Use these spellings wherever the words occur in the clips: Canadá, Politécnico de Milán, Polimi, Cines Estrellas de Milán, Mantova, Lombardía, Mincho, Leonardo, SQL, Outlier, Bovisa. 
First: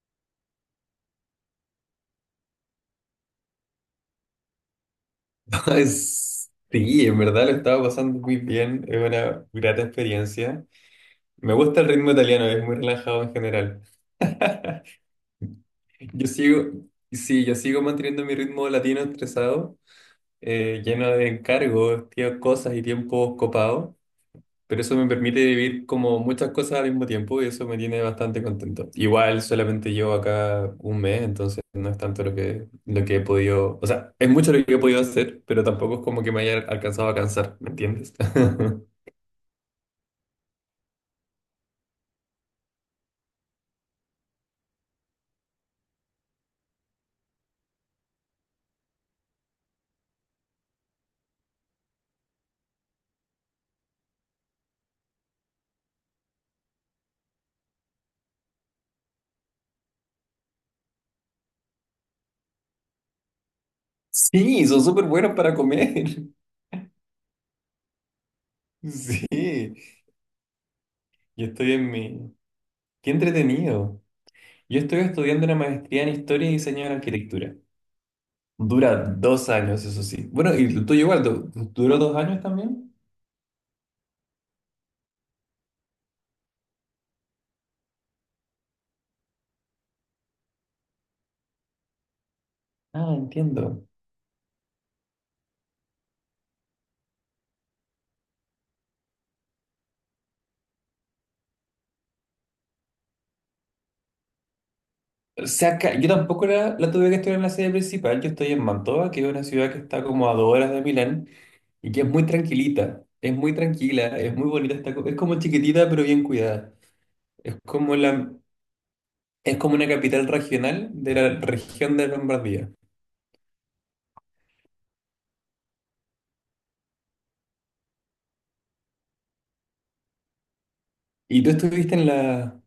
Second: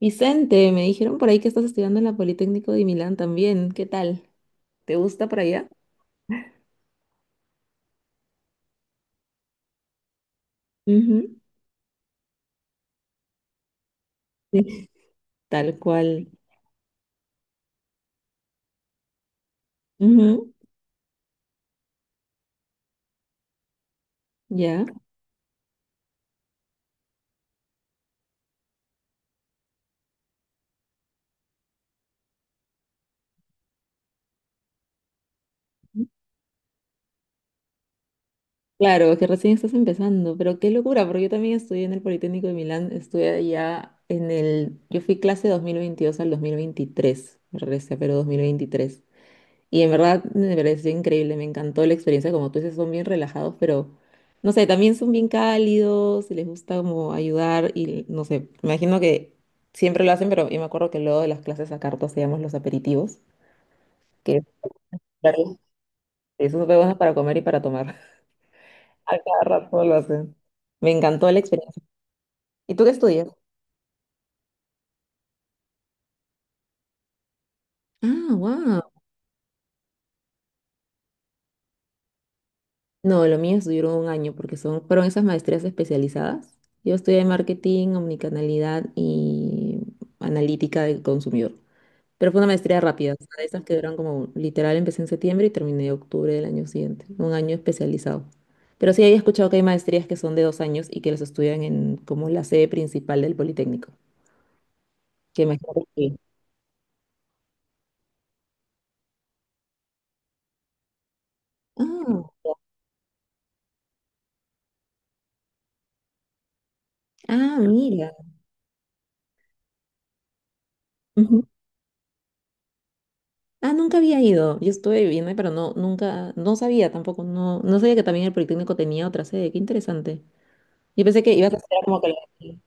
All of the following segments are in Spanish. Vicente, me dijeron por ahí que estás estudiando en la Politécnico de Milán también. ¿Qué tal? ¿Te gusta por allá? Es- Sí, en verdad lo estaba pasando muy bien, es una grata experiencia. Ujú. Me gusta el ritmo italiano, es muy relajado en general. Sí, tal Yo cual. sigo, sí, yo sigo manteniendo mi ritmo latino estresado, Ujú, lleno de encargos, tío, cosas y tiempos copados, pero ya. eso me permite vivir como muchas cosas al mismo tiempo y eso me tiene bastante contento. Igual solamente llevo acá un mes, entonces no es tanto lo que he podido, o sea, es mucho lo que he podido hacer, pero tampoco es como que me haya alcanzado a cansar, ¿me entiendes? Claro, que recién estás empezando, pero qué locura, porque yo también estudié en el Politécnico de Milán, estudié allá en el... Yo fui clase 2022 al 2023, me regresé, pero 2023. Y en verdad me pareció increíble, me encantó la experiencia, como tú dices, son bien relajados, pero no sé, también son bien cálidos, les gusta como ayudar y no sé, me imagino que siempre lo hacen, pero yo me acuerdo que luego de las clases a cartas hacíamos los aperitivos, que Sí, son súper buenos para Claro. comer. Esos son buenos para comer y para tomar. A Sí, cada rato lo hacen. Me encantó la yo estoy experiencia. en mi... ¿Y tú qué Qué estudias? entretenido. Yo estoy estudiando una maestría en Historia y Diseño de la Arquitectura. Ah, wow. Dura 2 años, eso sí. Bueno, y tú igual, ¿duró 2 años también? No, lo mío duró un año porque fueron esas maestrías especializadas. Yo estudié marketing, omnicanalidad y analítica del consumidor. Pero fue una maestría rápida, Ah, o sea, de esas que entiendo. duran como literal, empecé en septiembre y terminé octubre del año siguiente, un año especializado. Pero sí había escuchado que hay maestrías que son de 2 años y que los estudian en como la sede principal del Politécnico. Que O sea, imagino yo que. tampoco la tuve que estudiar en la sede principal. Yo estoy en Mantova, que es una ciudad que está como a 2 horas de Milán y que es muy Ah, tranquilita. Es muy tranquila, es muy bonita. Está, es como chiquitita, pero bien cuidada. Es ah, como mira. la... Es como una capital regional de la región de Lombardía. Ah, nunca había ido. Yo estuve viviendo, ahí, pero no, nunca, no sabía tampoco, no, no sabía que también el Politécnico tenía otra sede. Qué interesante. Yo pensé que ¿Y tú ibas a estudiar estuviste como en que de- la...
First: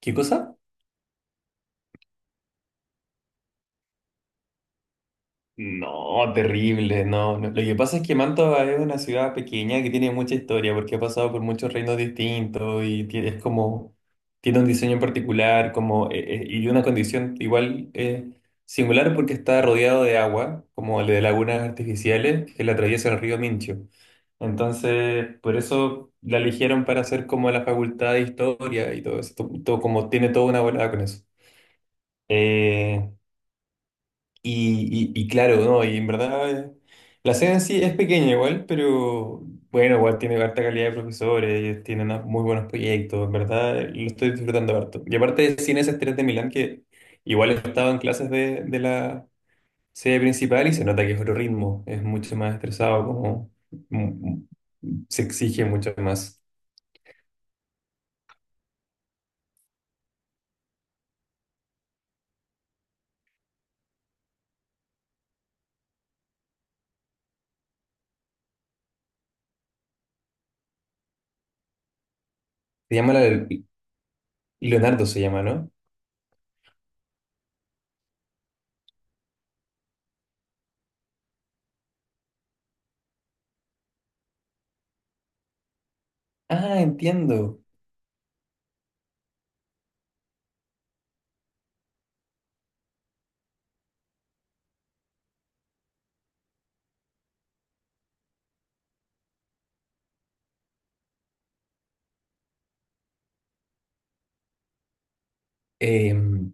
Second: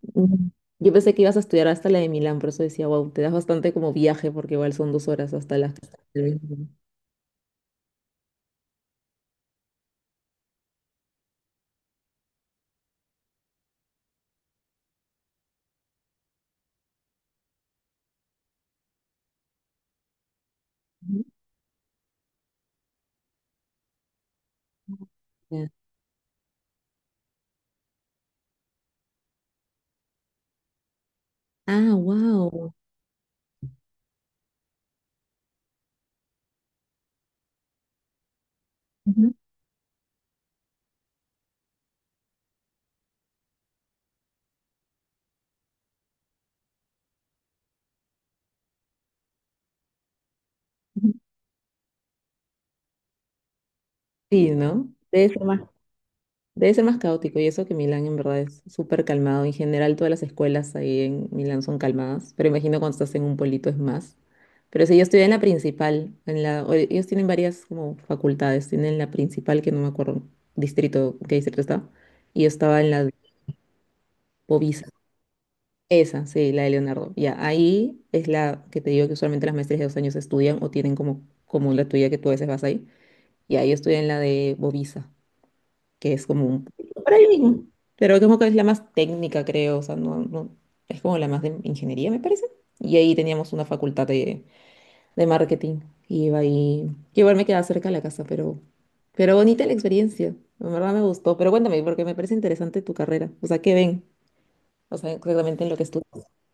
¿Qué Ujú. cosa? Yo pensé que ibas a estudiar hasta la de Milán, por eso decía, wow, te das bastante como viaje, porque igual son 2 horas hasta las que estás No, del mismo. terrible, no, no. Lo que pasa es que Mantova es una ciudad pequeña que tiene mucha historia porque ha pasado por muchos reinos distintos y es como, tiene un diseño en particular, y una condición igual, singular porque está rodeado de agua, como de Ujú. lagunas artificiales que la atraviesa el río Mincho. Entonces, por Ya. eso la eligieron para hacer como la facultad de historia y todo eso, todo como tiene toda una volada con eso. Ah, wow. Eh, y claro, ¿no? Y en verdad, la sede en sí es pequeña igual, pero bueno, igual tiene harta calidad de profesores, ellos tienen unos muy buenos proyectos, en verdad, lo estoy disfrutando harto. Y aparte de Cines Estrellas de Milán, que igual he estado en clases de la sede principal y se nota que es otro ritmo, es mucho más estresado, mm, mm, Sí, ¿no? se exige mucho más. Debe ser más caótico y eso que Milán en verdad es súper calmado. En general todas las escuelas ahí en Milán son calmadas, pero imagino cuando estás en un pueblito es más. Pero si yo estudié en la principal, ellos tienen varias como facultades, tienen la principal que no me acuerdo qué distrito estaba, y yo estaba en Se la de llama la- Bovisa, Leonardo, se llama, ¿no? esa, sí, la de Leonardo. Ya, ahí es la que te digo que usualmente las maestrías de 2 años estudian o tienen como la tuya que tú a veces vas ahí. Y ahí estudié en la de Bovisa que es como un. Ah, Por ahí entiendo. mismo. Pero como que es la más técnica, creo. O sea, no, es como la más de ingeniería, me parece. Y ahí teníamos una facultad de marketing. Y iba ahí. Que igual me quedaba cerca de la casa. Pero bonita la experiencia. En verdad me gustó. Pero cuéntame, porque me parece interesante tu carrera. O sea, ¿qué ven? O sea, exactamente en lo que estudias. Em,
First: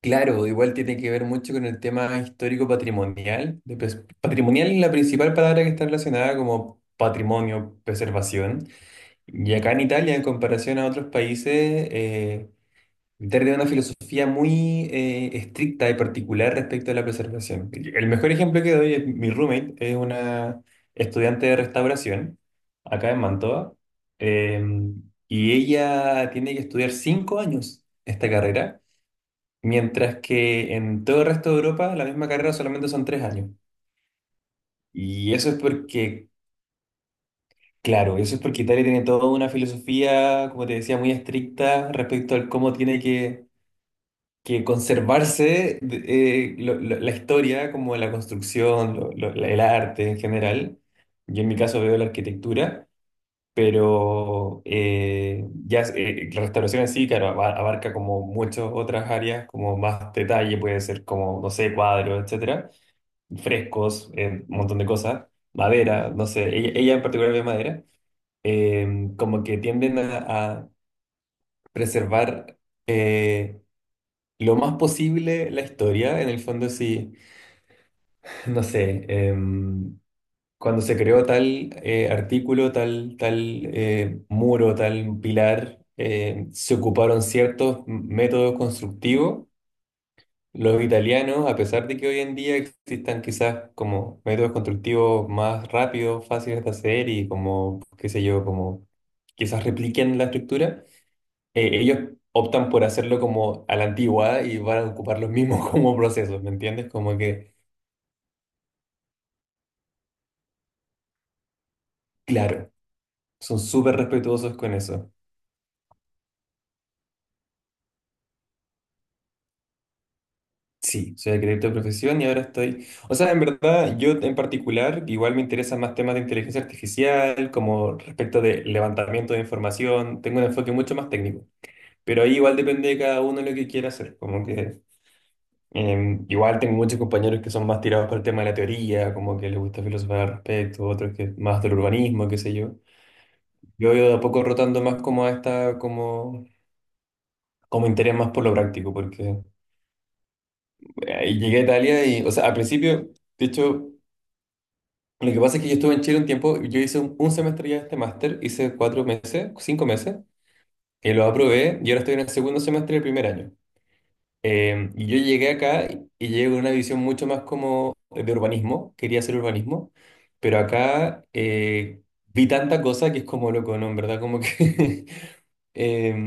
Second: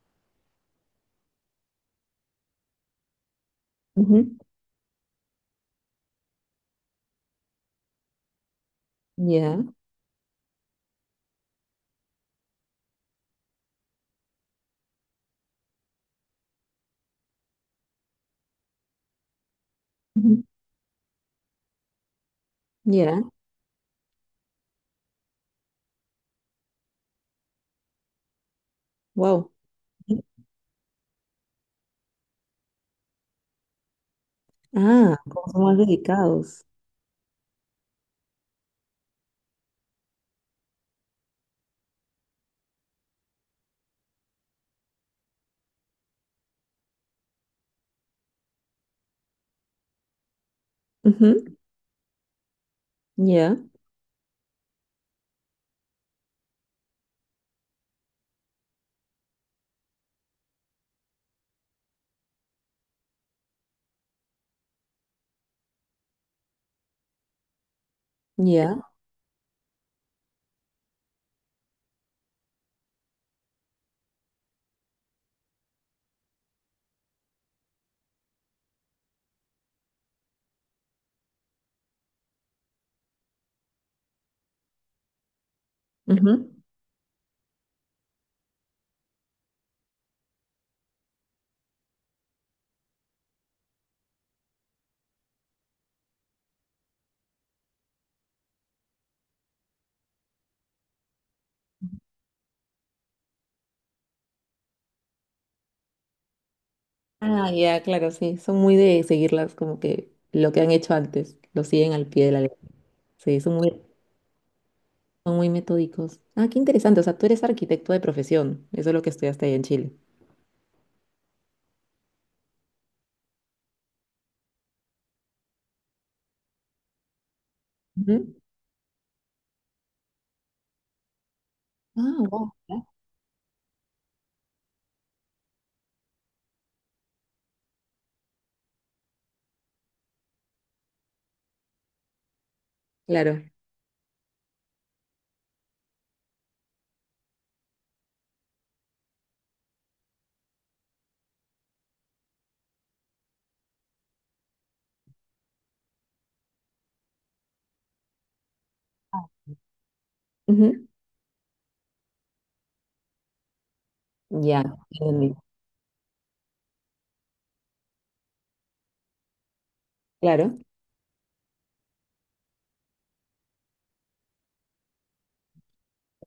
Claro, igual tiene que ver mucho con el tema histórico-patrimonial. Ujú. Patrimonial es la principal palabra que está relacionada como patrimonio, preservación. Y Ya. acá en Italia, en comparación a otros países, eh, Italia tiene una filosofía muy, estricta y particular respecto a la preservación. El mejor ejemplo que doy es mi roommate, es Ujú. una estudiante de restauración acá en Ya. Mantova, em, y ella tiene que estudiar 5 años esta carrera. Wow. Mientras que en todo el resto de Europa la misma carrera solamente son 3 años. Ah, Y como eso es son más porque, dedicados. claro, eso es porque Italia tiene toda una filosofía, como te decía, muy estricta respecto al cómo tiene que conservarse, la historia, como la construcción, el arte en general. Yo Ujú. en mi caso veo la arquitectura, Ya. pero, la restauración en sí, claro, abarca como muchas otras áreas, como más detalle, puede ser como, no sé, cuadros, etcétera, frescos, un montón de cosas, madera, no sé, ella en particular ve madera, Ya. Como que tienden a preservar, eh, lo más posible la historia, en el fondo sí, no sé, cuando se creó tal, artículo, tal, muro, tal pilar, Ujú. Se ocuparon ciertos métodos constructivos. Los italianos, a pesar de que hoy en día existan quizás como métodos constructivos más rápidos, fáciles de hacer y como, qué sé yo, como quizás repliquen la estructura, ellos optan por hacerlo como a la antigua y van a ocupar los mismos como procesos, ¿me entiendes? Como Ah, que, ya, claro, sí. Son muy de seguirlas como que lo que han hecho antes, lo siguen al pie de la letra. claro, Sí, son son muy, súper respetuosos con eso. son muy metódicos. Ah, qué interesante. O sea, tú eres arquitecto de profesión. Eso es lo que estudiaste ahí en Chile. Sí, soy acredito de profesión y ahora estoy, o sea, en verdad, yo en particular, igual me interesan más temas de inteligencia artificial, como Ujú. respecto de levantamiento de información, tengo un enfoque mucho más técnico, Ah, pero ahí wow. igual depende de cada uno lo que quiera hacer, como que, igual tengo muchos compañeros que son más tirados por el tema de la teoría, como que les gusta filosofar al respecto, otros que más del urbanismo, qué sé yo. Claro. Yo voy de a poco rotando más como a esta, como interés más por lo práctico, porque, llegué a Italia y, o sea, al principio... De hecho, lo que pasa es que yo estuve en Chile un tiempo, yo hice un semestre ya de este máster, hice 4 meses, 5 meses, Ujú. y lo aprobé, y ahora estoy en el segundo semestre del primer año. Ya, Y yo entendí. llegué acá y llegué con una visión mucho más como de urbanismo, quería hacer urbanismo, Claro. pero acá, vi tanta cosa que es como loco, ¿no? En verdad, como que...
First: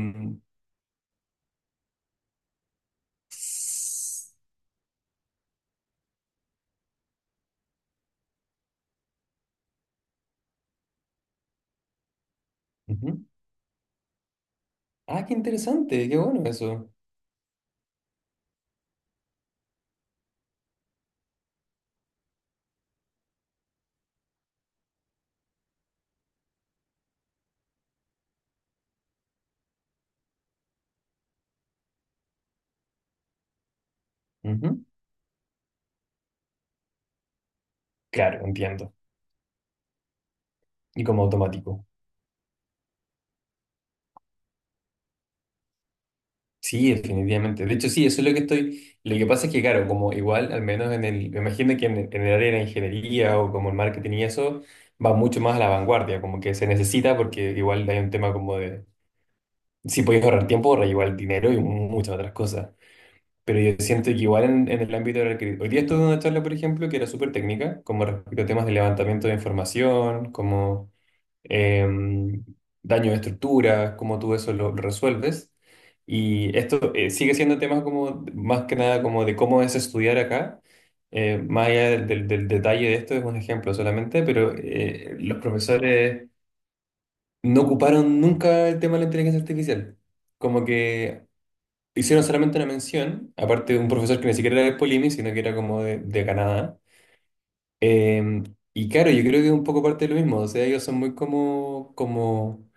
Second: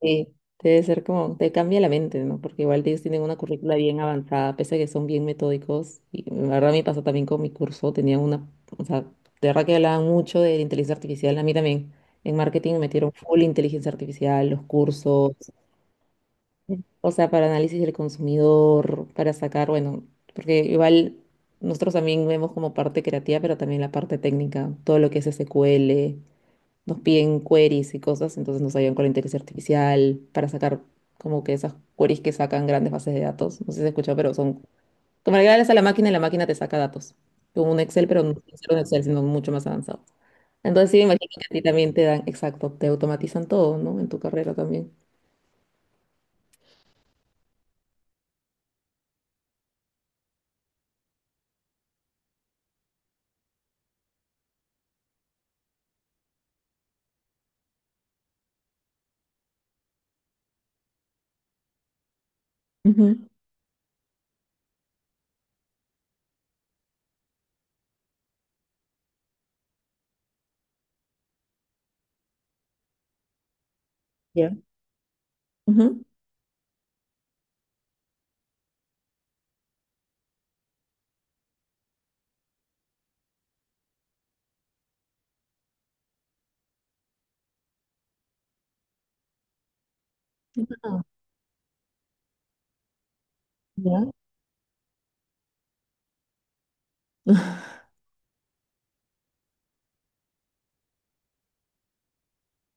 Sí, debe ser como, te cambia la mente, ¿no? Porque igual ellos tienen una currícula bien s- avanzada, pese a que son bien metódicos. Y la verdad me pasó también con mi curso, o sea, de verdad que hablaban mucho de la inteligencia artificial. A mí también en marketing me metieron ujú. full inteligencia artificial, los Ah, cursos, qué interesante, qué bueno eso. o sea, para análisis del consumidor, para sacar, bueno, porque igual nosotros también vemos como parte creativa, pero también la parte técnica, todo lo que es SQL nos piden queries y cosas, entonces nos ayudan con la inteligencia artificial para sacar como que esas queries que sacan grandes bases de datos. No sé si se escuchado, pero son Ujú. como le das a la máquina y la máquina te saca datos. Como un Excel, pero no Claro, es un entiendo. Excel, sino mucho más avanzado. Entonces sí, Y me como imagino que a ti automático. también te dan, exacto, te automatizan todo, ¿no? En tu carrera también. Sí, definitivamente. De hecho, sí, eso es lo que estoy. Lo que pasa es que, claro, como igual, al menos me imagino que en el área de la ingeniería o como el marketing y eso, va mucho más a la vanguardia, como que se necesita porque igual hay un tema como de, si podéis ahorrar tiempo, ahorrar igual dinero y muchas otras cosas. Ujú, Pero yo siento que igual en el ámbito de la hoy día estuve en una charla, por ejemplo, que era súper técnica, como respecto a temas de levantamiento de información, como, em, daño de estructura, cómo tú eso ya. lo resuelves. Ujú. Y esto, sigue siendo temas como, más que nada, como de cómo es estudiar acá. Más allá del detalle de esto, es un ejemplo solamente, pero, los profesores no ocuparon nunca el tema de la inteligencia artificial. Como Ah, que hicieron solamente una mención, aparte de un ya. profesor que ni siquiera era de Polimi, sino que era como de Canadá. Em, y claro, yo creo que es un poco parte de lo mismo, o sea, ellos son muy como, como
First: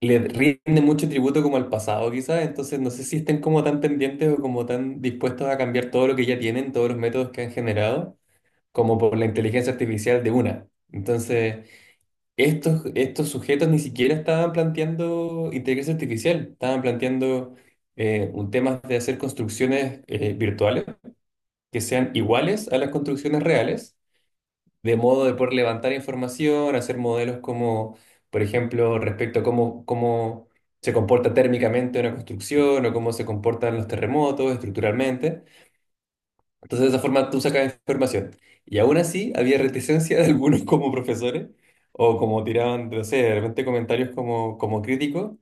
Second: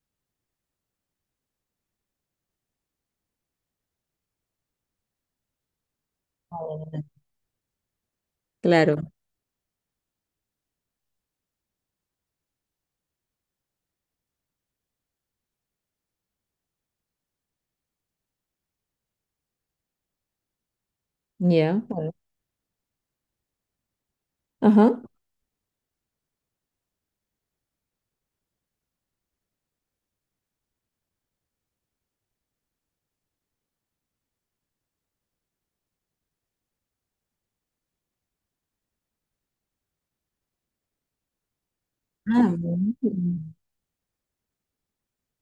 le rinde mucho tributo como al pasado, quizás, entonces no sé si estén como tan pendientes o como tan dispuestos a cambiar todo lo que ya tienen, todos los métodos que han generado, Claro, como por la inteligencia artificial de una. Entonces, estos sujetos ni siquiera estaban planteando inteligencia artificial, estaban planteando, un tema de hacer construcciones, virtuales que ya. sean Bueno. iguales a las construcciones reales de Ajá. modo de poder levantar información, hacer modelos como, por ejemplo, respecto a cómo se comporta térmicamente una construcción o cómo se comportan los terremotos estructuralmente. Entonces, de esa forma tú sacas información. Y aún así, había reticencia de algunos como profesores o como Ah, tiraban, bueno. no sé, de repente comentarios como, como críticos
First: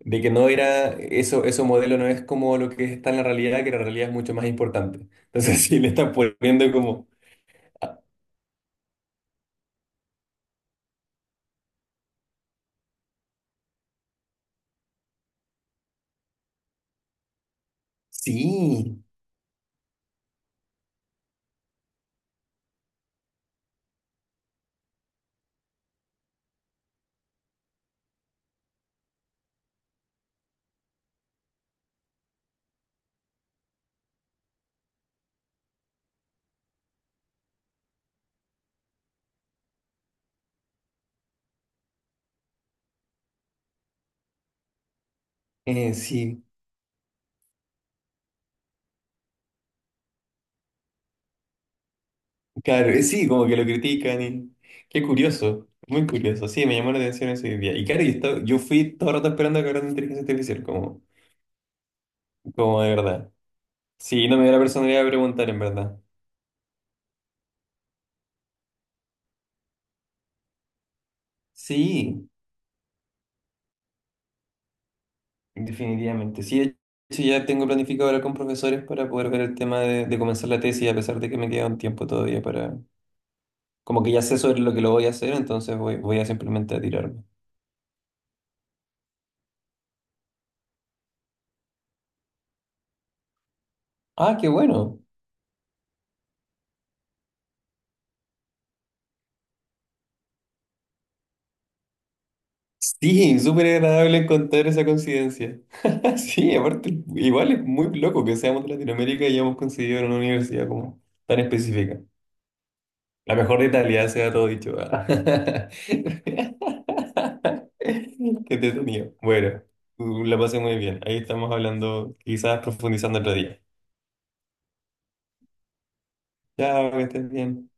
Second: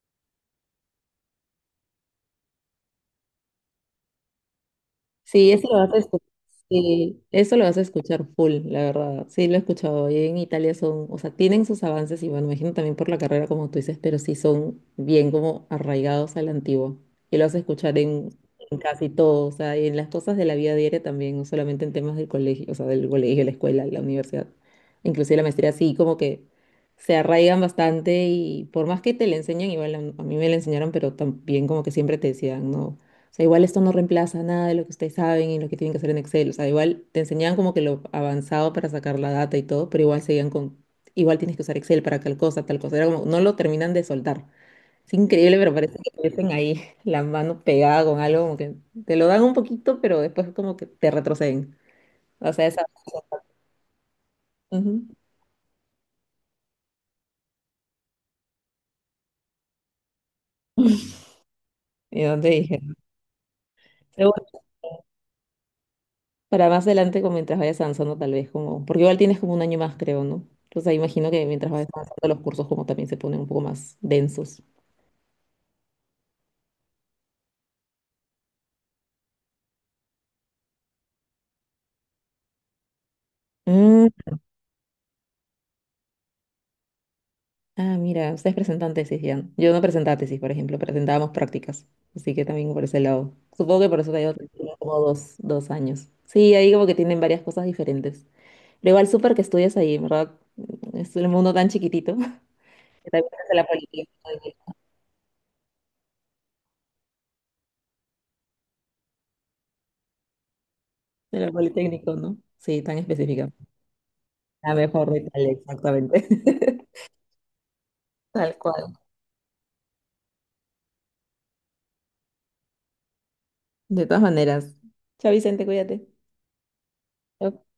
de que no era, eso modelo no es como lo que está en la realidad, que la realidad es mucho más importante. Sí, Entonces, eso lo sí, le vas a están escuchar. poniendo como, Sí, eso lo vas a ah, escuchar full, la verdad. Sí, lo he escuchado. Y en Italia o sea, tienen sus avances y bueno, imagino también por la carrera como tú dices, pero sí son bien como arraigados a la antigua. Y lo vas a escuchar en sí, casi todo, o sea, y en las cosas de la vida diaria también, no solamente en temas del colegio, o sea, del colegio, la escuela, la universidad, inclusive la maestría, sí, como que se arraigan bastante y por más que te le enseñan, igual a mí me la enseñaron, pero también como que siempre te decían, no. O sea, igual esto no reemplaza nada de lo que ustedes saben y lo que tienen que hacer en Excel. O sea, igual te enseñaban como que lo avanzado para sacar la data y todo, pero igual seguían con, igual tienes que usar Excel para tal cosa, tal cosa. Era como, no lo terminan de soltar. Es increíble, pero parece que sí, meten ahí la mano pegada con algo, como que te lo dan un poquito, pero después como que te retroceden. O sea. claro, sí, como que lo critican y... Qué Ujú. curioso, muy curioso. Sí, me llamó la atención ese día. Y claro, yo fui todo el rato esperando que hablaran de inteligencia artificial, como, Y dónde dije. como de verdad. Sí, Pero no me dio la bueno, personalidad de preguntar, en verdad. para más adelante, como mientras vayas avanzando, tal vez como, porque igual tienes como un año más, creo, ¿no? Entonces ahí imagino que mientras vayas avanzando Sí, los cursos como también se ponen un poco más densos. definitivamente. Sí, de hecho ya tengo planificado hablar con profesores para poder ver el tema de comenzar la tesis, a pesar de que me queda un tiempo todavía para... Como Mm, que ya sé sobre lo que lo voy a hacer, entonces voy a simplemente a tirarme. ah, mira, ustedes presentan tesis ya. Yo no presentaba tesis, por ejemplo, presentábamos prácticas. Así que también por ese lado. Supongo que por eso te digo Ah, que qué tienen como bueno. dos años. Sí, ahí como que tienen varias cosas diferentes. Pero igual súper que estudias ahí, en ¿verdad? Es el mundo tan chiquitito que también Sí, es súper agradable encontrar esa coincidencia. Sí, aparte, igual es muy loco que seamos de Latinoamérica y hayamos coincidido en una universidad como de tan la específica. politécnico, ¿no? Sí, tan La específica. mejor de Italia, sea todo La dicho. Ah. mejor de tal, Qué exactamente. Tal cual. entretenido. Bueno, la pasé muy bien. Ahí estamos hablando, quizás profundizando otro día. De todas maneras. Chao, Vicente, cuídate. Chao, que estés bien.